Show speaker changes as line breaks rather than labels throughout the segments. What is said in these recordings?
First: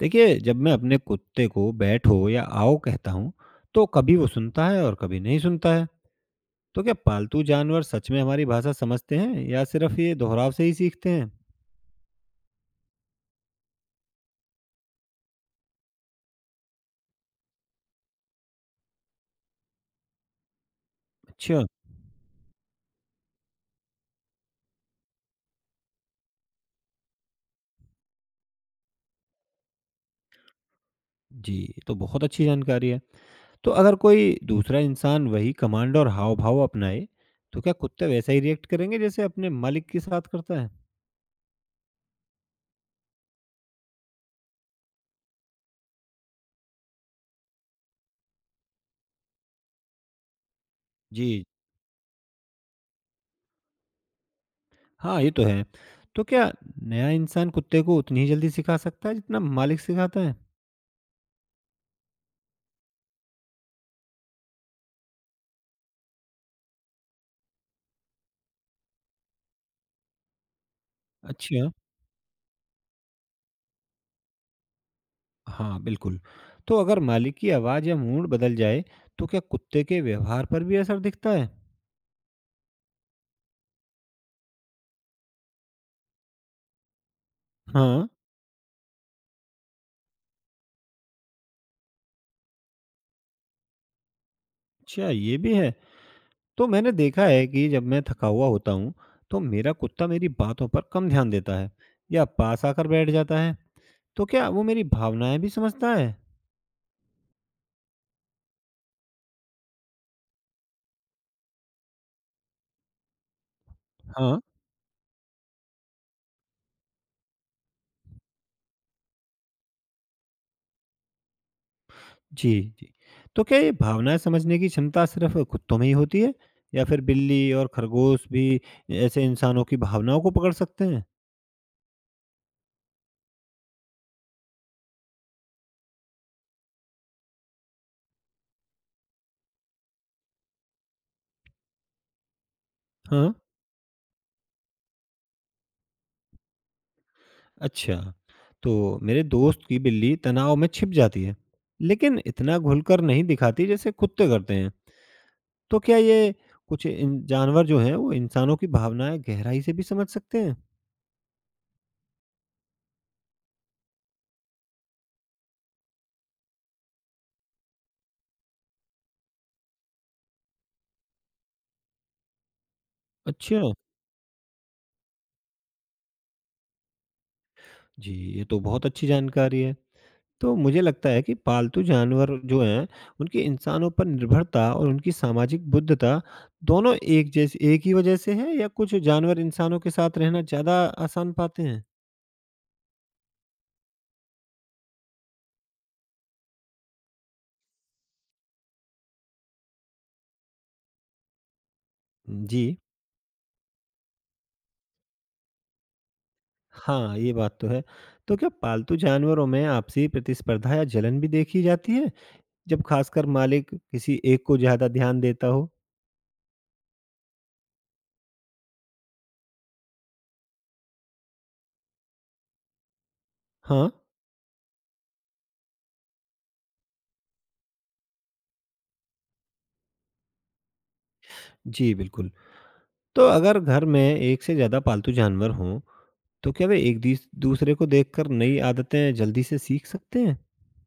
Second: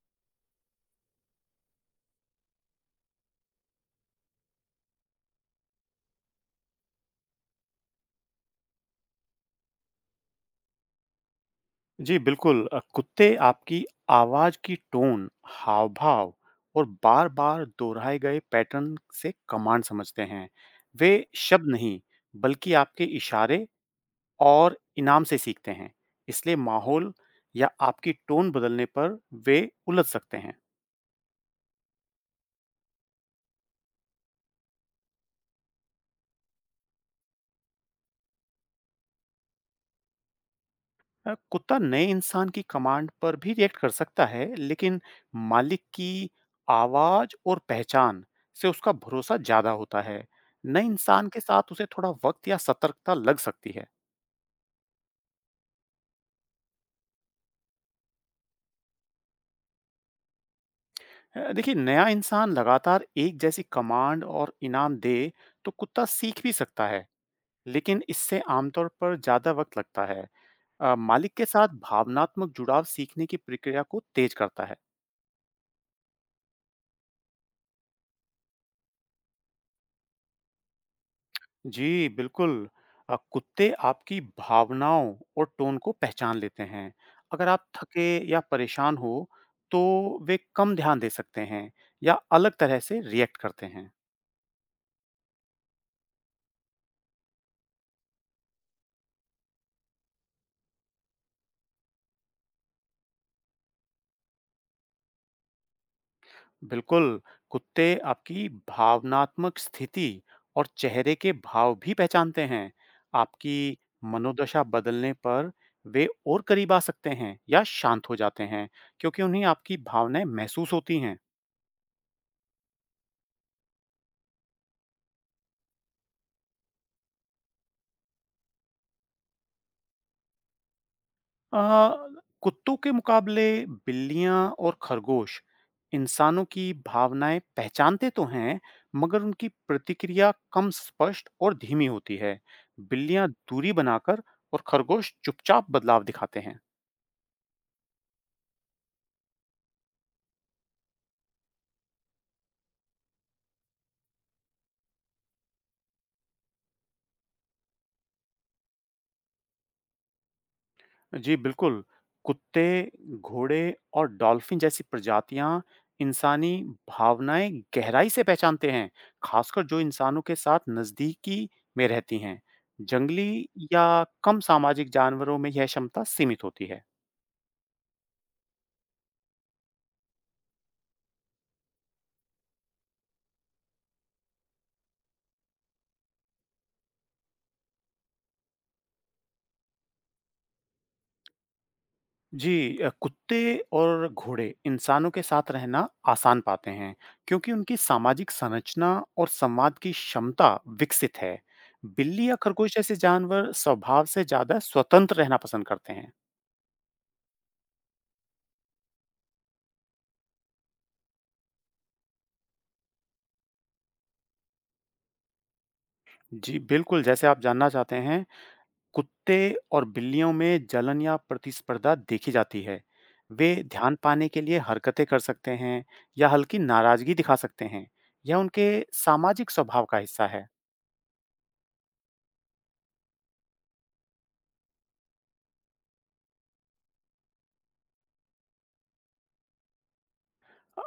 देखिए, जब मैं अपने कुत्ते को बैठो या आओ कहता हूँ, तो कभी वो सुनता है और कभी नहीं सुनता है। तो क्या पालतू जानवर सच में हमारी भाषा समझते हैं या सिर्फ ये दोहराव से ही सीखते हैं?
जी, बिल्कुल कुत्ते आपकी आवाज़ की टोन, हाव-भाव और बार-बार दोहराए गए पैटर्न से कमांड समझते हैं। वे
अच्छा,
शब्द नहीं, बल्कि आपके इशारे और इनाम से सीखते हैं। इसलिए माहौल या आपकी टोन बदलने पर वे उलझ सकते हैं।
जी, ये तो बहुत अच्छी जानकारी है। तो अगर कोई दूसरा इंसान वही कमांड और हाव-भाव अपनाए, तो क्या कुत्ते वैसा ही रिएक्ट करेंगे जैसे अपने मालिक के साथ करता है?
कुत्ता नए इंसान की कमांड पर भी रिएक्ट कर सकता है, लेकिन मालिक की आवाज़ और पहचान से उसका भरोसा ज़्यादा होता है। नए इंसान के
जी,
साथ उसे थोड़ा वक्त या सतर्कता लग सकती है।
हाँ, ये तो है। तो क्या नया इंसान कुत्ते को उतनी ही जल्दी सिखा सकता है जितना मालिक सिखाता है?
देखिए, नया इंसान लगातार एक जैसी कमांड और इनाम दे तो कुत्ता सीख भी सकता है, लेकिन इससे आमतौर पर ज़्यादा वक्त लगता है। मालिक के साथ
अच्छा।
भावनात्मक जुड़ाव सीखने की प्रक्रिया को तेज करता है।
हाँ, बिल्कुल। तो अगर मालिक की आवाज़ या मूड बदल जाए, तो क्या कुत्ते के व्यवहार पर भी असर दिखता है?
जी, बिल्कुल। कुत्ते आपकी भावनाओं और टोन को पहचान लेते हैं। अगर आप
हाँ,
थके या परेशान हो, तो वे कम ध्यान दे सकते हैं या अलग तरह से रिएक्ट करते हैं।
अच्छा ये भी है। तो मैंने देखा है कि जब मैं थका हुआ होता हूँ, तो मेरा कुत्ता मेरी बातों पर कम ध्यान देता है या पास आकर बैठ जाता है। तो क्या वो मेरी भावनाएँ भी समझता है?
बिल्कुल, कुत्ते आपकी भावनात्मक स्थिति और चेहरे के भाव भी पहचानते हैं। आपकी
हाँ,
मनोदशा बदलने पर वे और करीब आ सकते हैं या शांत हो जाते हैं, क्योंकि उन्हें आपकी भावनाएँ महसूस होती हैं।
जी, जी। तो क्या ये भावनाएँ समझने की क्षमता सिर्फ़ कुत्तों में ही होती है या फिर बिल्ली और खरगोश भी ऐसे इंसानों की भावनाओं को पकड़ सकते हैं?
आ, कुत्तों के मुकाबले बिल्लियां और खरगोश इंसानों की भावनाएं पहचानते तो हैं, मगर उनकी प्रतिक्रिया कम स्पष्ट और धीमी होती है। बिल्लियां
हाँ।
दूरी बनाकर और खरगोश चुपचाप बदलाव दिखाते हैं।
अच्छा, तो मेरे दोस्त की बिल्ली तनाव में छिप जाती है, लेकिन इतना घुलकर नहीं दिखाती जैसे कुत्ते करते हैं। तो क्या ये कुछ इन जानवर जो हैं वो इंसानों की भावनाएं गहराई से भी समझ सकते हैं?
जी बिल्कुल। कुत्ते, घोड़े और डॉल्फिन जैसी प्रजातियाँ इंसानी भावनाएँ गहराई से पहचानते हैं, खासकर जो इंसानों के साथ नज़दीकी में रहती हैं। जंगली
अच्छा,
या कम सामाजिक जानवरों में यह क्षमता सीमित होती है।
जी ये तो बहुत अच्छी जानकारी है। तो मुझे लगता है कि पालतू जानवर जो हैं उनकी इंसानों पर निर्भरता और उनकी सामाजिक बुद्धता दोनों एक जैसे एक ही वजह से है या कुछ जानवर इंसानों के साथ रहना ज़्यादा आसान पाते हैं?
जी कुत्ते और घोड़े इंसानों के साथ रहना आसान पाते हैं, क्योंकि उनकी सामाजिक संरचना और संवाद की क्षमता विकसित है। बिल्ली या
जी
खरगोश जैसे जानवर स्वभाव से ज़्यादा स्वतंत्र रहना पसंद करते हैं।
हाँ, ये बात तो है। तो क्या पालतू जानवरों में आपसी प्रतिस्पर्धा या जलन भी देखी जाती है, जब खासकर मालिक किसी एक को ज़्यादा ध्यान देता हो?
जी, बिल्कुल, जैसे आप जानना चाहते हैं, कुत्ते और बिल्लियों में जलन या प्रतिस्पर्धा देखी जाती है। वे
हाँ,
ध्यान पाने के लिए हरकतें कर सकते हैं या हल्की नाराज़गी दिखा सकते हैं। यह उनके सामाजिक स्वभाव का हिस्सा है।
जी बिल्कुल। तो अगर घर में एक से ज़्यादा पालतू जानवर हों, तो क्या वे एक दीस दूसरे को देखकर नई आदतें जल्दी से सीख सकते हैं?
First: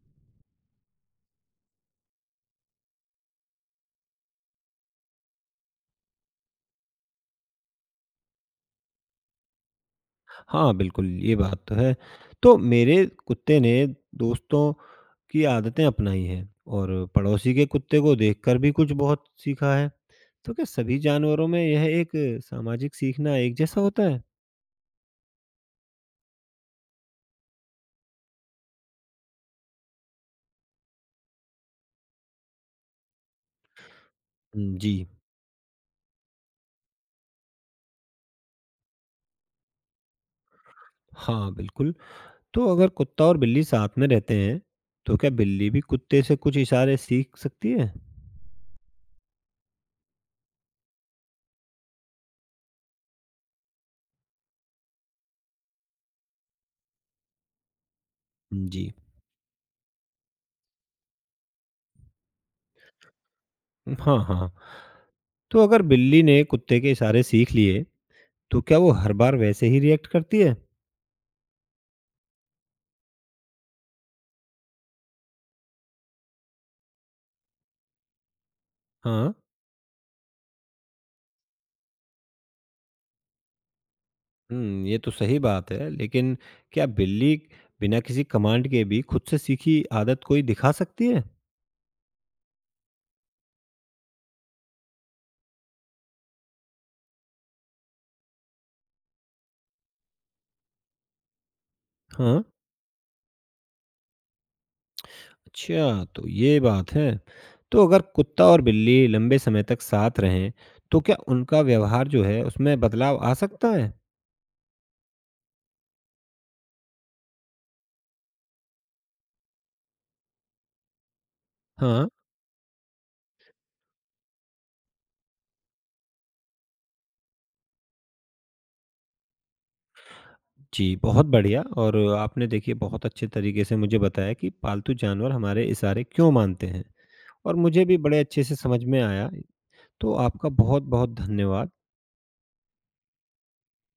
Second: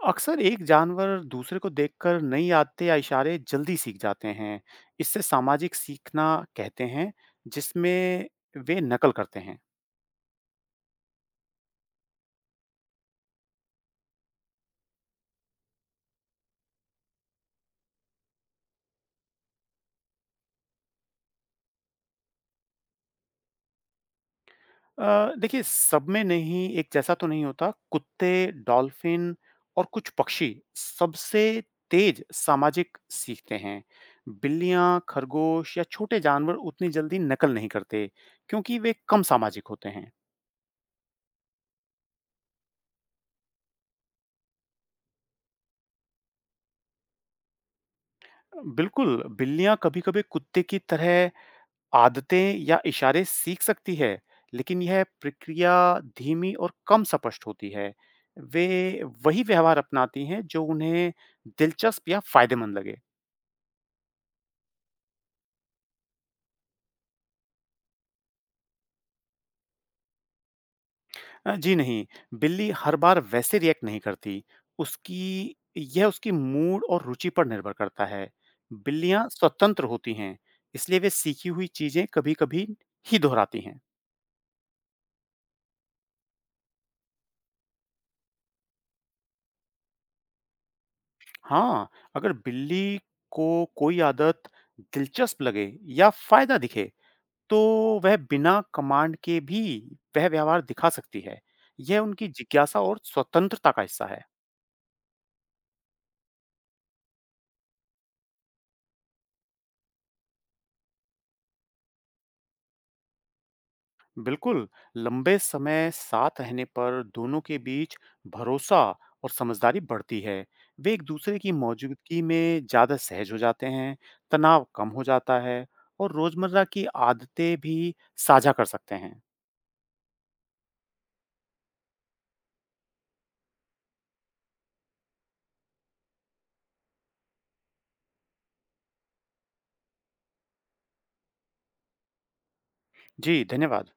अक्सर एक जानवर दूसरे को देखकर नई आदतें या इशारे जल्दी सीख जाते हैं। इससे सामाजिक सीखना कहते हैं, जिसमें वे नकल करते हैं।
हाँ, बिल्कुल, ये बात तो है। तो मेरे कुत्ते ने दोस्तों की आदतें अपनाई हैं और पड़ोसी के कुत्ते को देखकर भी कुछ बहुत सीखा है। तो क्या सभी जानवरों में यह एक सामाजिक सीखना एक जैसा होता है?
देखिए, सब में नहीं एक जैसा तो नहीं होता। कुत्ते, डॉल्फ़िन और कुछ पक्षी सबसे तेज़ सामाजिक सीखते हैं।
हुँ,
बिल्लियाँ,
जी।
खरगोश या छोटे जानवर उतनी जल्दी नकल नहीं करते, क्योंकि वे कम सामाजिक होते हैं।
हाँ, बिल्कुल। तो अगर कुत्ता और बिल्ली साथ में रहते हैं, तो क्या बिल्ली भी कुत्ते से कुछ इशारे सीख सकती है?
बिल्कुल, बिल्लियाँ कभी-कभी कुत्ते की तरह आदतें या इशारे सीख सकती है, लेकिन यह प्रक्रिया धीमी और कम स्पष्ट होती है। वे
जी।
वही व्यवहार अपनाती हैं जो उन्हें दिलचस्प या फ़ायदेमंद लगे।
हाँ, हाँ। तो अगर बिल्ली ने कुत्ते के इशारे सीख लिए, तो क्या वो हर बार वैसे ही रिएक्ट करती है?
जी नहीं, बिल्ली हर बार वैसे रिएक्ट नहीं करती। उसकी यह उसकी मूड और रुचि पर निर्भर करता है। बिल्लियाँ
हाँ।
स्वतंत्र होती हैं, इसलिए वे सीखी हुई चीज़ें कभी-कभी ही दोहराती हैं।
हुँ, ये तो सही बात है, लेकिन क्या बिल्ली बिना किसी कमांड के भी खुद से सीखी आदत कोई दिखा सकती है?
हाँ, अगर बिल्ली को कोई आदत दिलचस्प लगे या फ़ायदा दिखे, तो वह बिना कमांड के भी वह व्यवहार दिखा सकती है। यह उनकी
हाँ,
जिज्ञासा और स्वतंत्रता का हिस्सा है।
अच्छा तो ये बात है। तो अगर कुत्ता और बिल्ली लंबे समय तक साथ रहें, तो क्या उनका व्यवहार जो है उसमें बदलाव आ सकता है?
बिल्कुल, लंबे समय साथ रहने पर दोनों के बीच भरोसा और समझदारी बढ़ती है। वे एक दूसरे की
हाँ,
मौजूदगी में ज़्यादा सहज हो जाते हैं, तनाव कम हो जाता है और रोज़मर्रा की आदतें भी साझा कर सकते हैं।
जी बहुत बढ़िया और आपने देखिए बहुत अच्छे तरीके से मुझे बताया कि पालतू जानवर हमारे इशारे क्यों मानते हैं और मुझे भी बड़े अच्छे से समझ में आया। तो आपका बहुत-बहुत धन्यवाद।
जी, धन्यवाद।